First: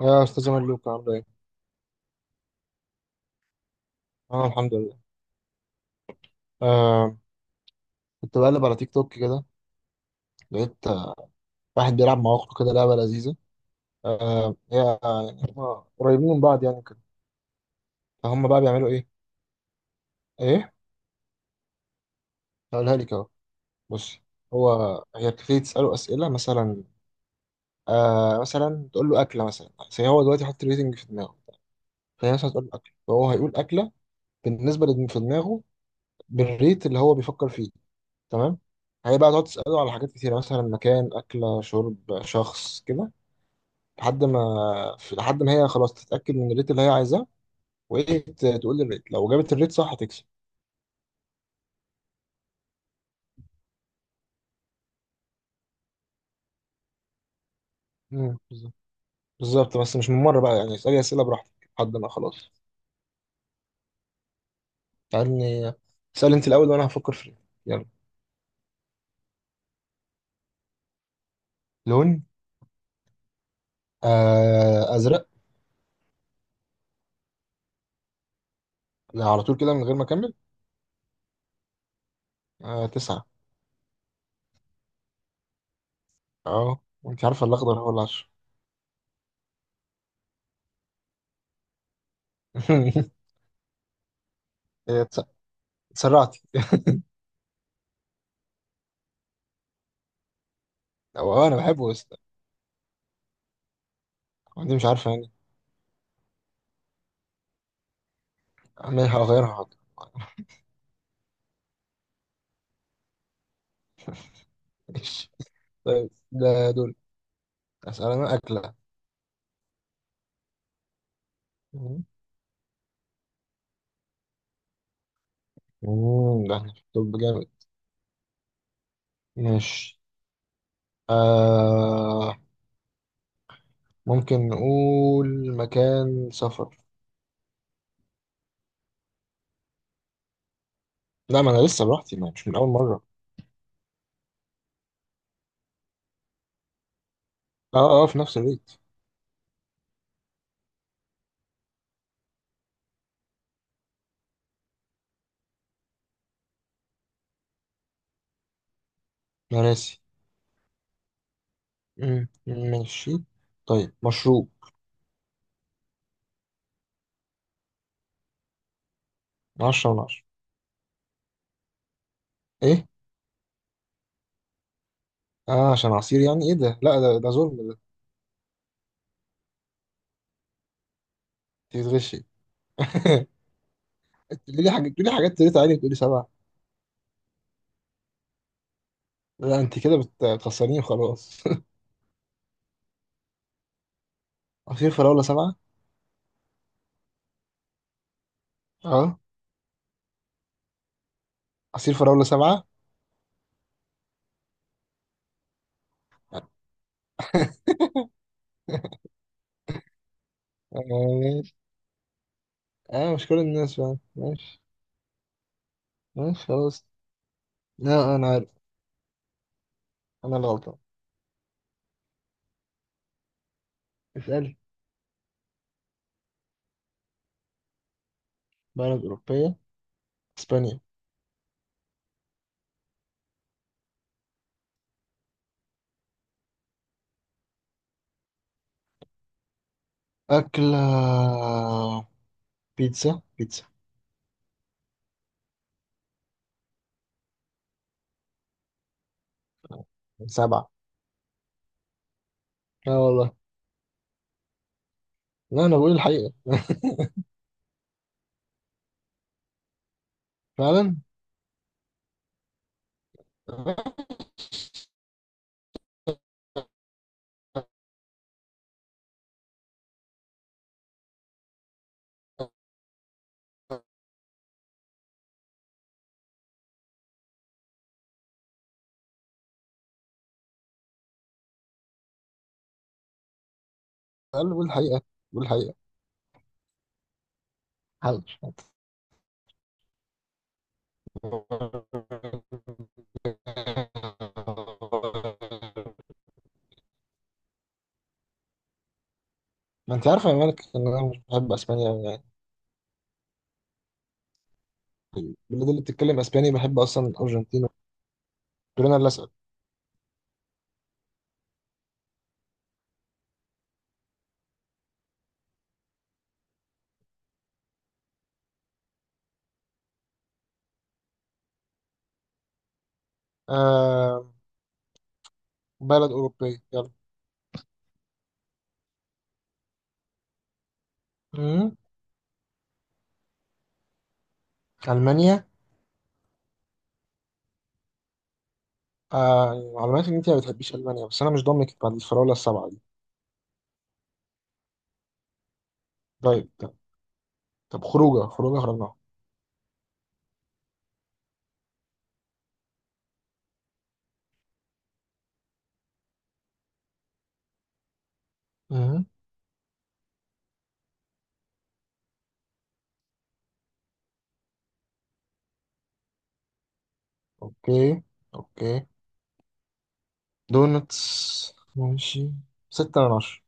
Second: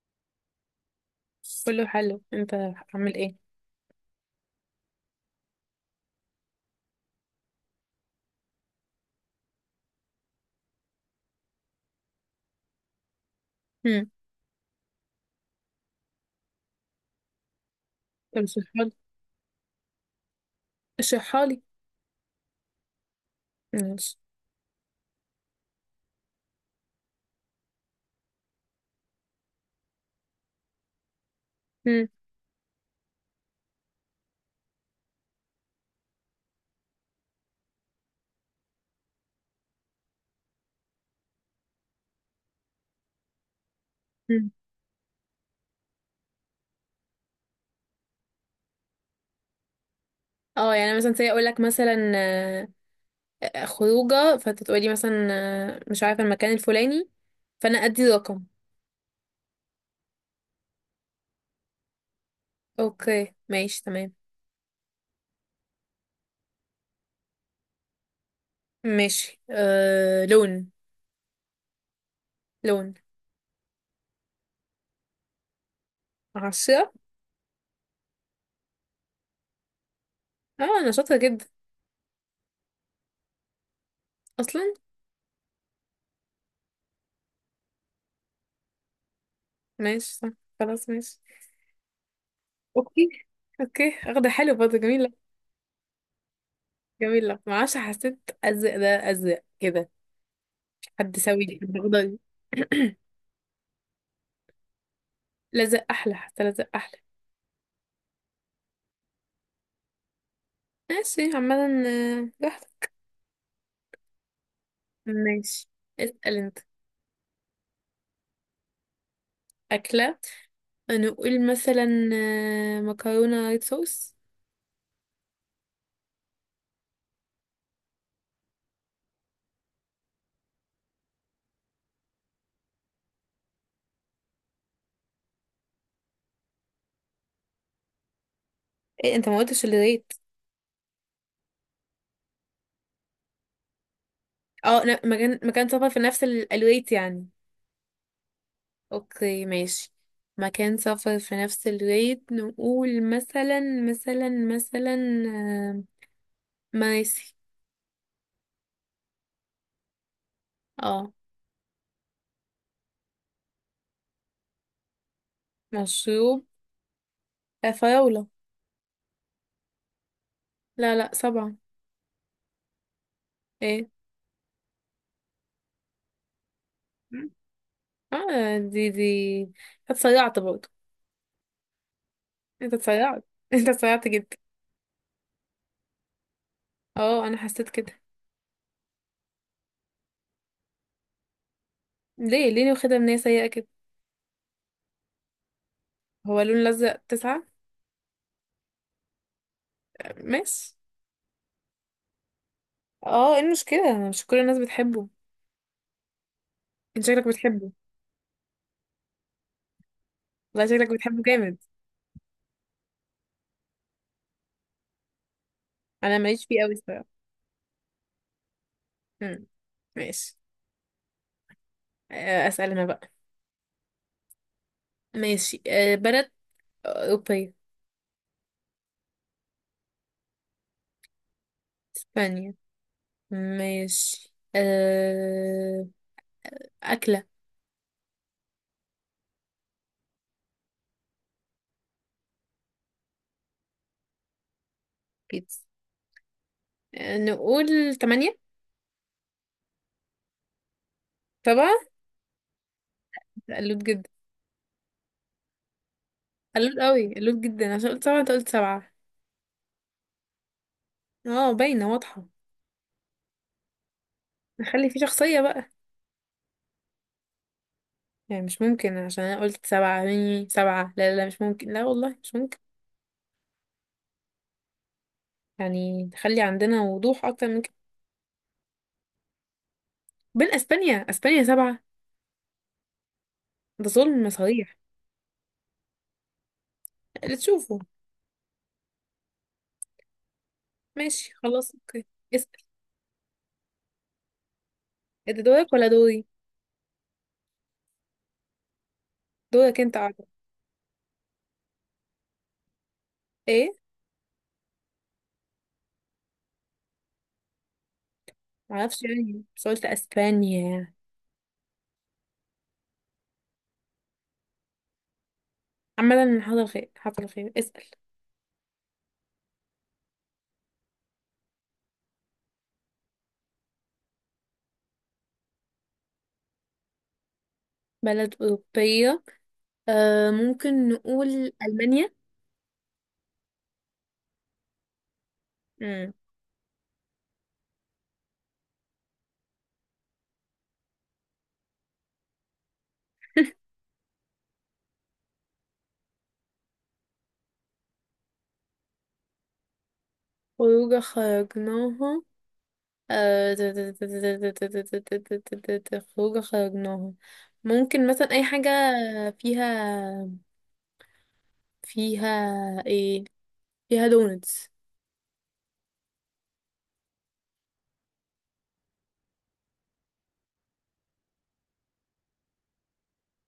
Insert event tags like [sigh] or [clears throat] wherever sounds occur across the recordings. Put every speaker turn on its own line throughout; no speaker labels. يا استاذ ملوك عامل ايه؟
كله حلو، انت عامل ايه؟
انا الحمد لله. آه. كنت بقلب على تيك توك كده. لقيت واحد بيلعب مع اخته كده لعبه لذيذه.
هم.
آه، هي، يعني هم قريبين من بعض يعني كده.
طب
فهم بقى بيعملوا
اشرحلي،
ايه؟ ايه؟
اشرحلي.
هقولها لك اهو.
ماشي.
بصي. هو هي بتبتدي تساله اسئله مثلا. مثلا تقول له اكله، مثلا زي هو دلوقتي حاطط ريتنج في دماغه.
هم.
فهي مثلا تقول له اكله، فهو هيقول اكله بالنسبه للي في دماغه، بالريت اللي هو بيفكر فيه. تمام؟ هي بقى تقعد تساله على حاجات كتيره، مثلا مكان، اكله، شرب، شخص كده، لحد
هم.
ما لحد ما هي خلاص تتأكد من الريت اللي هي عايزاه. وهي تقول لي الريت. لو جابت الريت صح هتكسب.
اه يعني مثلا زي اقول لك مثلا خروجه، فانت تقولي مثلا مش عارفه المكان الفلاني، فانا ادي رقم.
بالظبط. بالظبط، بس مش من مرة بقى يعني. اسألي أسئلة براحتك لحد ما خلاص.
اوكي ماشي تمام.
اسألني. اسألي أنت الأول وأنا هفكر في الريت. يلا.
ماشي لون.
لون.
لون.
آه، أزرق.
عشرة.
لا، على طول كده من غير ما أكمل.
اه انا شاطره جدا
آه، تسعة.
اصلا.
أه، وأنت عارفة الأخضر هو 10.
ماشي صح. خلاص ماشي. اوكي.
[laughs]
اوكي اخده حلو برضه،
إيه،
جميله.
اتسرعتي.
جميله، معرفش، حسيت ازرق ده ازرق كده. حد سوي
أو أنا بحبه بس.
لي. [clears throat]
أنت مش عارفة يعني.
لزق احلى، حتى لزق احلى.
أنا هغيرها، حاضر. [laughs]
ماشي عمدا. واحدة.
ماشي.
ماشي.
طيب،
اسأل انت.
ده دول. أسأل أنا. أكلة.
أكلة. نقول مثلا مكرونة ريد صوص.
مم، ده احنا في الطب جامد. ماشي. آه، ممكن نقول مكان سفر.
ايه انت ما قلتش الريت؟
لا، ما انا لسه براحتي، ما مش من اول مرة.
اه لا، مكان سفر في نفس الريت يعني.
اه اه، في نفس الريت.
اوكي ماشي. مكان سفر في نفس الريت. نقول مثلا مثلا مثلا مراسي.
انا راسي.
اه.
مم، ماشي. طيب، مشروب.
مشروب. فراولة.
من عشرة من عشرة.
لا، لا، سبعة.
ايه.
ايه.
اه عشان عصير يعني، ايه ده؟ لا، ده ظلم ده.
اه دي هتسرعت برضه.
انت بتغشي.
انت اتسيعت
[laughs]
[laughs] انت اتسيعت جدا.
تقولي لي حاجة، تقولي لي حاجات تريت عالي وتقولي سبعة.
اه انا حسيت كده.
لا، انت كده بتخسريني وخلاص.
ليه، ليه واخدها من هي سيئة كده؟
[laughs] عصير فراولة سبعة.
هو لون لزق تسعة.
اه،
ماشي.
عصير فراولة سبعة.
اه ايه المشكلة؟ مش كل الناس بتحبه. انت شكلك بتحبه. والله شكلك بتحبه جامد.
[laughs] اه، مش كل الناس فاهم، ماشي.
انا ماليش
ماشي
فيه قوي
خلاص.
الصراحة.
لا، انا عارف.
مم. ماشي.
انا اللي غلطان.
اسأل انا بقى.
اسألي.
ماشي بلد اوروبية.
بلد أوروبية. اسبانيا.
اسبانيا. ماشي. أكلة.
أكلة. بيتزا بيتزا.
بيتزا. نقول تمانية.
سبعة.
سبعة.
لا والله.
قلوت جدا.
لا، انا بقول الحقيقة. [laughs]
قلوت قوي، قلوت جدا عشان قلت سبعة، انت قلت سبعة.
فعلا.
اه باينة واضحة. نخلي فيه شخصية بقى. يعني مش ممكن عشان انا قلت سبعة مني سبعة، لا لا لا مش ممكن، لا والله مش ممكن. يعني نخلي عندنا وضوح اكتر من كده. بين اسبانيا، اسبانيا سبعة. ده ظلم
قال بقول
صريح.
الحقيقة. بقول الحقيقة.
اللي تشوفه.
حاضر.
ماشي خلاص اوكي. اسأل. إيه ده، دورك ولا دوري؟ دورك
ما
انت
انت
عارف.
عارفة يا مالك ان انا مش بحب اسبانيا أوي يعني.
ايه،
البلاد اللي بتتكلم اسباني بحب اصلا الارجنتين. دول انا
معرفش
اللي اسال.
يعني، بس قلت اسبانيا يعني. عامة حصل خير، حصل خير. اسأل.
آه، بلد أوروبية، يلا.
بلد أوروبية. ممكن نقول
مم.
ألمانيا.
ألمانيا.
مم.
آه، معلوماتي إن أنت ما بتحبيش ألمانيا، بس أنا مش ضامنك بعد الفراولة السبعة دي.
[laughs]
طيب طب, طب خروجة خرجناها.
خروجة خرجناها. خروجة خرجناها. ممكن مثلا أي حاجة
مم.
فيها. فيها ايه؟ فيها دونتس.
أوكي، أوكي. دونتس، ماشي. 6/10.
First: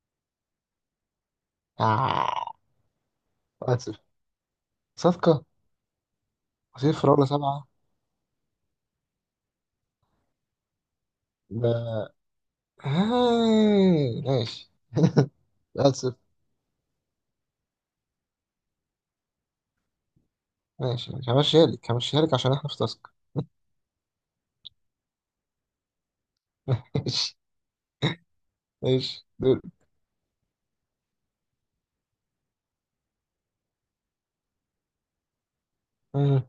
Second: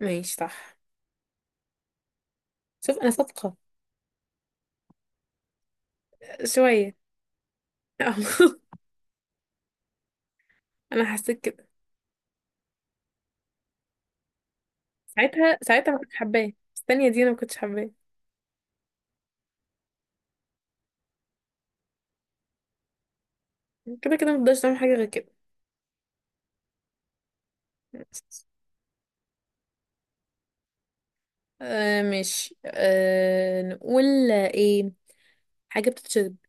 ماشي صح.
آه.
شوف أنا صادقة.
آسف. صفقة. عصير
شوية.
فراولة سبعة.
[laughs] أنا حسيت كده.
ده. آه. ماشي.
ساعتها، ساعتها ما
آسف.
كنتش حباه. الثانية دي أنا ما كنتش حباه.
ماشي، ماشي. همشيها لك، همشيها لك عشان إحنا في تاسك.
كده كده مقدرش نعمل حاجة غير كده.
[laughs] ماشي. ماشي، دول.
ماشي نقول ايه؟ حاجة بتتشرب.
مم.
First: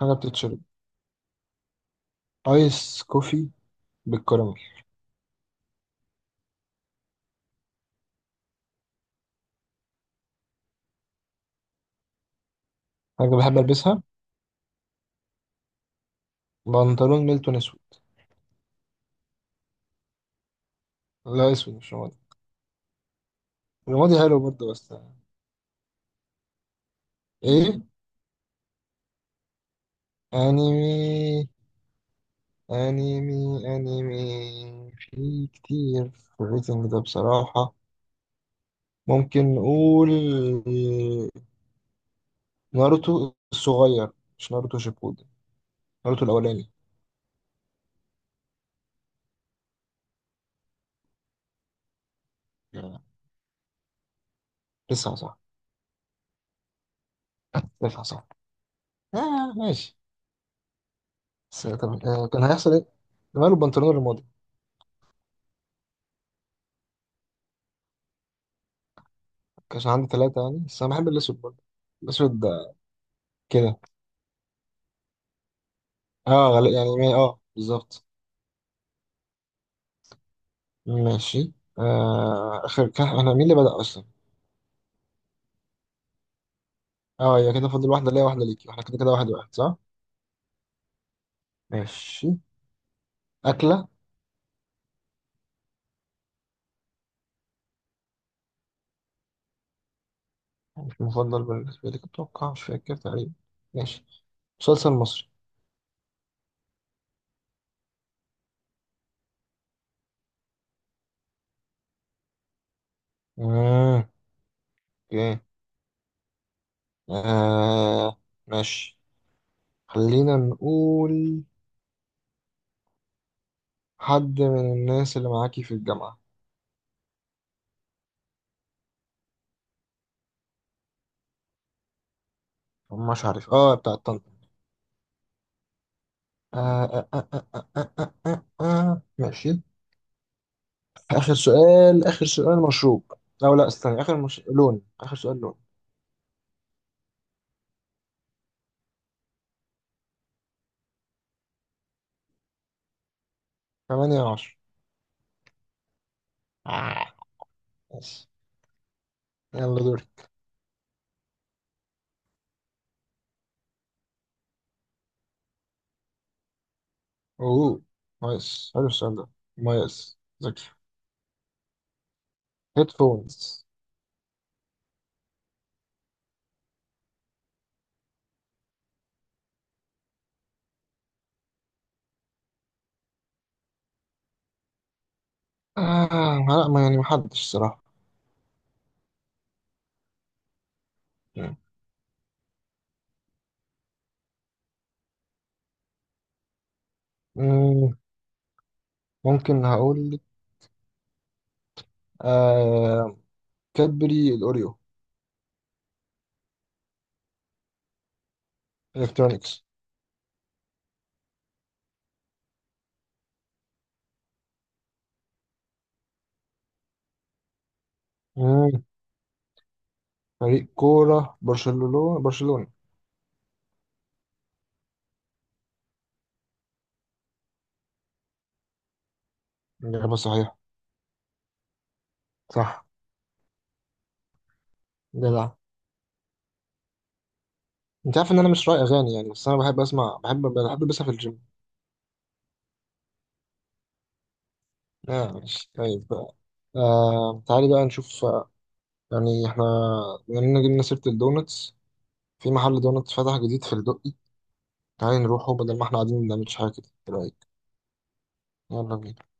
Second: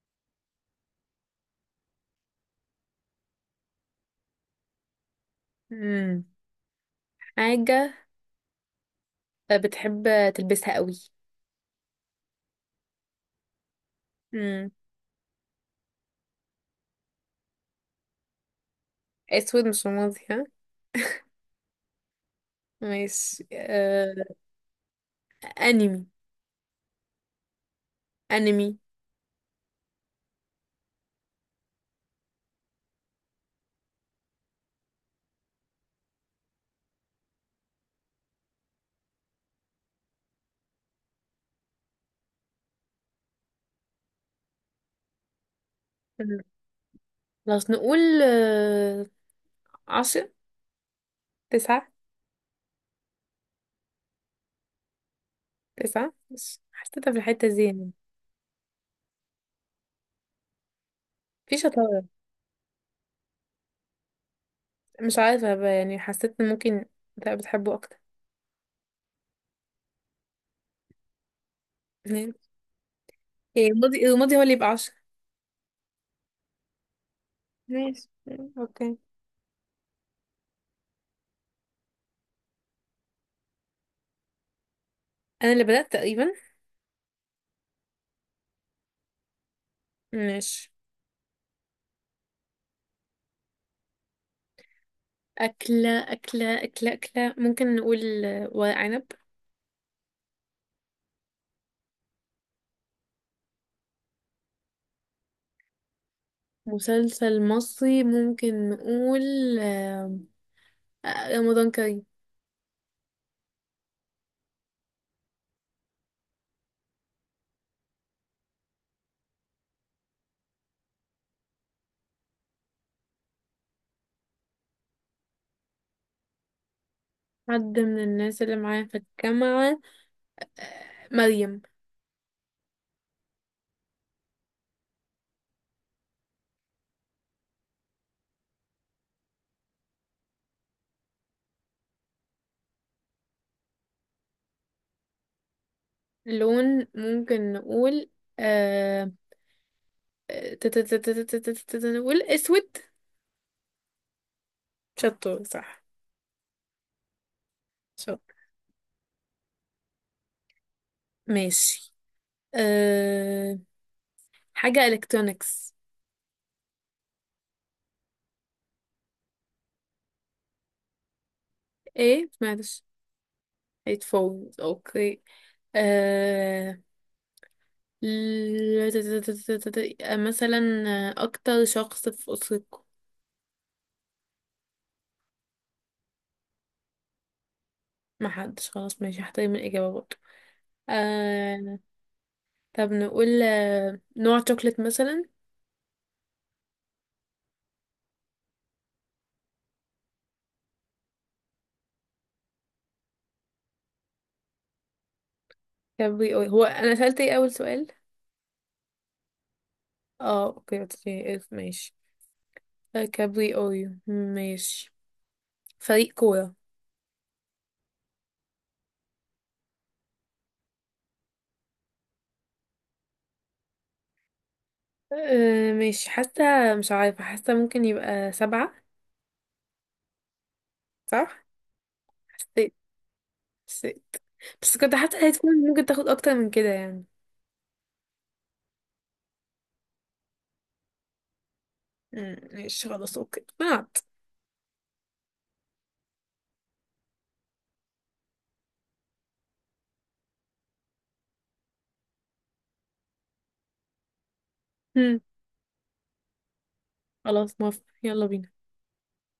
حاجة بتتشرب. آيس كوفي بالكراميل.
مم. حاجة بتحب تلبسها قوي.
حاجة بحب ألبسها. بنطلون ميلتون أسود.
اسود مش رمادي، ها.
لا، أسود مش رمادي.
ماشي. آه...
رمادي حلو برضه بس.
انمي.
إيه.
انمي.
أنيمي. أنيمي، أنيمي في كتير في الريتنج ده بصراحة. ممكن نقول ناروتو الصغير، مش ناروتو شيبودن. ناروتو الأولاني.
خلاص نقول عشرة. تسعة.
لسه صح.
تسعة مش حسيتها في الحتة دي يعني.
لسه صح. آه، ماشي.
في
بس
شطارة.
طب، كان هيحصل إيه؟ ماله البنطلون الرمادي؟
مش عارفة بقى يعني، حسيت ان ممكن تبقى بتحبه اكتر.
كانش عندي ثلاثة يعني، بس أنا بحب الأسود برضه.
ماشي.
الأسود ده
ايه،
كده.
الماضي، الماضي هو اللي يبقى عشرة.
اه، غالي يعني، بالظبط.
ماشي اوكي.
ماشي. آه، آخر كح، احنا مين اللي بدأ أصلا؟
انا اللي بدأت تقريبا.
اه، هي كده فاضل واحدة ليا واحدة ليكي، واحنا كده كده واحد واحد، صح؟
ماشي.
ماشي. أكلة.
أكلة أكلة أكلة أكلة. ممكن نقول ورق عنب.
مش مفضل بالنسبة لك أتوقع، مش فاكر تقريبا. ماشي. مسلسل مصري.
مسلسل مصري ممكن نقول آه، رمضان كريم.
مم. اوكي. آه، ماشي. خلينا نقول حد من الناس اللي معاكي في الجامعة.
حد من الناس اللي معايا في الجامعة. مريم.
مش عارف، بتاع طنطا. آه آه آه آه آه آه آه آه. آه، ماشي. آخر سؤال، آخر سؤال، مشروب. أو لا، استنى، آخر مش... لون. آخر سؤال، لون.
لون، ممكن نقول آه... نقول اسود.
8/10.
شطور صح.
آه. ماشي.
شطور.
يلا، دوري.
ماشي آه... حاجة الكترونيكس.
اوه. نايس، حلو السؤال ده. مميز، ذكي.
ايه معلش.
هيدفونز.
هيتفوز اوكي. آه... ل- ت- ت- ت- ت- ت- ت- مثلا اكتر شخص في اسرتكم.
آه، لا، ما يعني محدش صراحة.
ما حدش، خلاص ماشي، هحترم الاجابه برضه. آه... طب نقول نوع شوكليت مثلا.
مم. ممكن هقول لك. آه. كادبري الأوريو.
كان بي هو، انا سألت ايه اول سؤال؟
إلكترونيكس.
اه اوكي، اوكي، إيه، إيه، ماشي. كابري اويو ماشي. فريق كورة.
مم. فريق كورة. برشلونة، برشلونة.
ماشي، حاسة مش عارفة، حاسة ممكن يبقى سبعة.
إجابة صحيحة.
صح. حسيت.
صح.
حسيت. بس كنت حاسة
جدع.
هيدفون ممكن تاخد اكتر من كده يعني.
أنت عارف إن أنا مش رأي أغاني يعني، بس أنا بحب أسمع. بحب ألبسها في الجيم.
مم. ماشي خلاص اوكي مات.
آه، ماشي طيب بقى. آه، تعالي بقى نشوف. يعني احنا بما اننا جبنا سيرة الدونتس، في محل دونتس فتح جديد في الدقي. تعالي نروحه بدل ما احنا قاعدين ما بنعملش حاجة كده. ايه رأيك؟
خلاص موافقة يلا بينا.
يلا بينا.